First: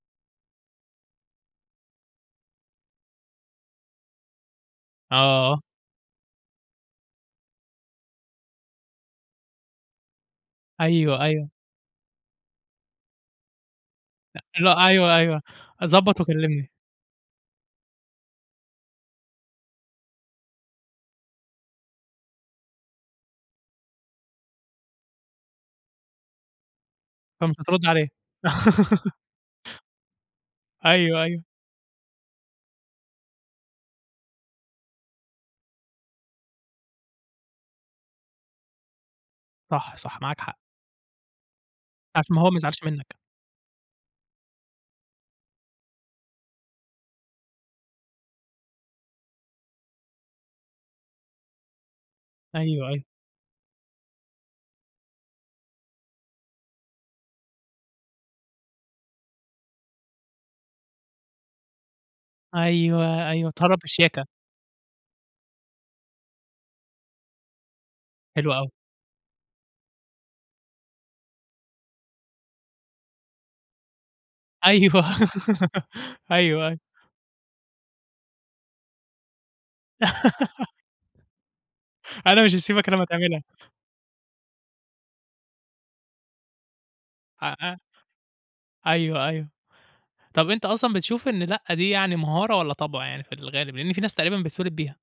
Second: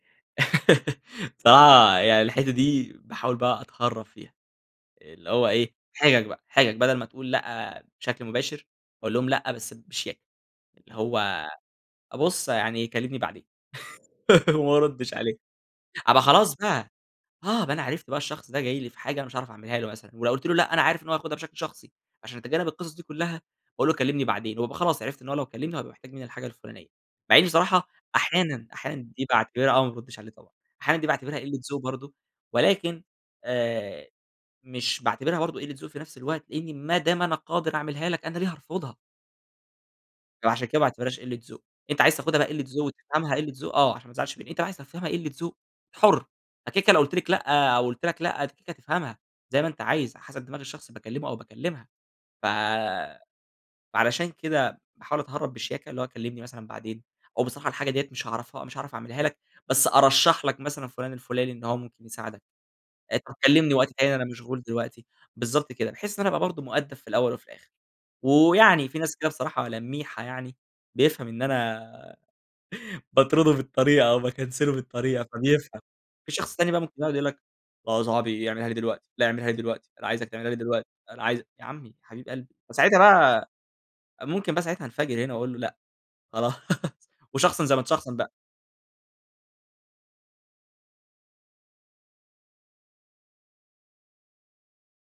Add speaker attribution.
Speaker 1: الصراحة يعني الحتّة دي باحاول بقى أتهرَّب فيها، اللي هو
Speaker 2: آه.
Speaker 1: إيه، حجَج بقى، حجَج بدل ما تقول لأ بشكل مباشِر، أقول لهُم لأ بس بشياكة، اللي
Speaker 2: أيوه،
Speaker 1: هو
Speaker 2: أيوه.
Speaker 1: بُص يعني كلِّمني بعدين.
Speaker 2: لأ اللي هو
Speaker 1: وما ارُدِّش
Speaker 2: أيوه
Speaker 1: عليه،
Speaker 2: أيوه،
Speaker 1: أبقى
Speaker 2: ضبط
Speaker 1: خلاص
Speaker 2: وكلمني.
Speaker 1: بقى، آه أبقى، أنا عرِفت بقى الشخص ده جاي لي في حاجة أنا مش هاعرَف أعمِلها له مثلًا، ولو قُلت له لأ، أنا عارِف إن هو ياخُدها بشكل شخصي. عشان أتجنَّب القصص دي كلها باقول له: "كلِّمني بعدين." وابقى خلاص، عرِفت إن هو لو كلَّمني هيبقى محتاج مني الحاجة الفلانية. مع إني
Speaker 2: فمش هترد
Speaker 1: بصراحة
Speaker 2: عليه.
Speaker 1: أحيانًا أحيانًا دي باعتبِرها آه، ما بارُدِّش عليه، طبعًا أحيانًا دي
Speaker 2: أيوه
Speaker 1: باعتبِرها
Speaker 2: أيوه.
Speaker 1: قِلَّة ذوق برضه، ولكن آآ، مش باعتبِرها برضه قِلَّة ذوق في نفس الوقت، لإني ما دام أنا قادِر أعمِلها لك، أنا ليه هارفُضها؟
Speaker 2: صح صح، معاك حق.
Speaker 1: عشان كده ما باعتبِرهاش قِلَّة ذوق. أنتَ عايِز
Speaker 2: عشان
Speaker 1: تاخُدها
Speaker 2: ما
Speaker 1: بقى
Speaker 2: هو ما
Speaker 1: قِلَّة
Speaker 2: يزعلش
Speaker 1: ذوق،
Speaker 2: منك.
Speaker 1: وتفهَمها قِلَّة ذوق آه، عشان ما تزعَلش مني. أنتَ عايِز تفهَمها قِلَّة ذوق أنتَ حُر أكيد. أنا لو قُلت لكِ لأ أو قُلت لكَ لأ، أنتَ تفهَمها زي ما أنتَ عايِز، حسب دماغ الشخص اللي باكلِّمه أو باكلِّمها. ف
Speaker 2: أيوه، أيوه.
Speaker 1: فعلشان كده باحاول أتهرَّب بشياكة، اللي هو كلِّمني مثلًا بعدين، أو بصراحة الحاجة دي مش هاعرِفها مش هاعرَف أعمِلها لكَ، بس أرشَّح لك مثلًا فلان الفلاني إن هو ممكن يساعِدك. آآ،
Speaker 2: أيوه،
Speaker 1: طب
Speaker 2: أيوه،
Speaker 1: كلِّمني
Speaker 2: اتهرب
Speaker 1: وقت تاني، أنا
Speaker 2: بشياكة.
Speaker 1: مشغول دلوقتي. بالضبط كده، بحيث إن أنا أبقى برضه مؤدَّب في الأوَّل وفي الآخِر.
Speaker 2: حلو أوي.
Speaker 1: ويعني في ناس كده بصراحة لَميحة يعني، بيفهَم إن أنا باطرُده بالطريقة أو باكنسِله
Speaker 2: أيوه،
Speaker 1: بالطريقة، فبيفهَم. في شخص
Speaker 2: أيوه
Speaker 1: تاني بقى
Speaker 2: أيوه.
Speaker 1: ممكن يقعُد يقول لك: "آه يا صاحبي اعمِلها لي دلوقتي، لا أعمِلها لي دلوقتي، أنا عايزَك تعمِلها لي دلوقتي، لأ أنا عايزَك". يا عمي يا حبيب
Speaker 2: أنا مش
Speaker 1: قلبي
Speaker 2: هاسيبك إلا
Speaker 1: فساعتها
Speaker 2: أمّا تعملها.
Speaker 1: بقى ممكن بقى ساعتها انفجَر هنا وأقول له: "لأ، خلاص."
Speaker 2: أ
Speaker 1: وشخصن زي
Speaker 2: أ
Speaker 1: ما تشخصن بقى.
Speaker 2: أيوه أيوه، طب أنت أصلًا بتشوف إن لأ دي يعني مهارة والّا طبع، يعني في الغالب، لأن في ناس تقريبًا بتتولد بيها؟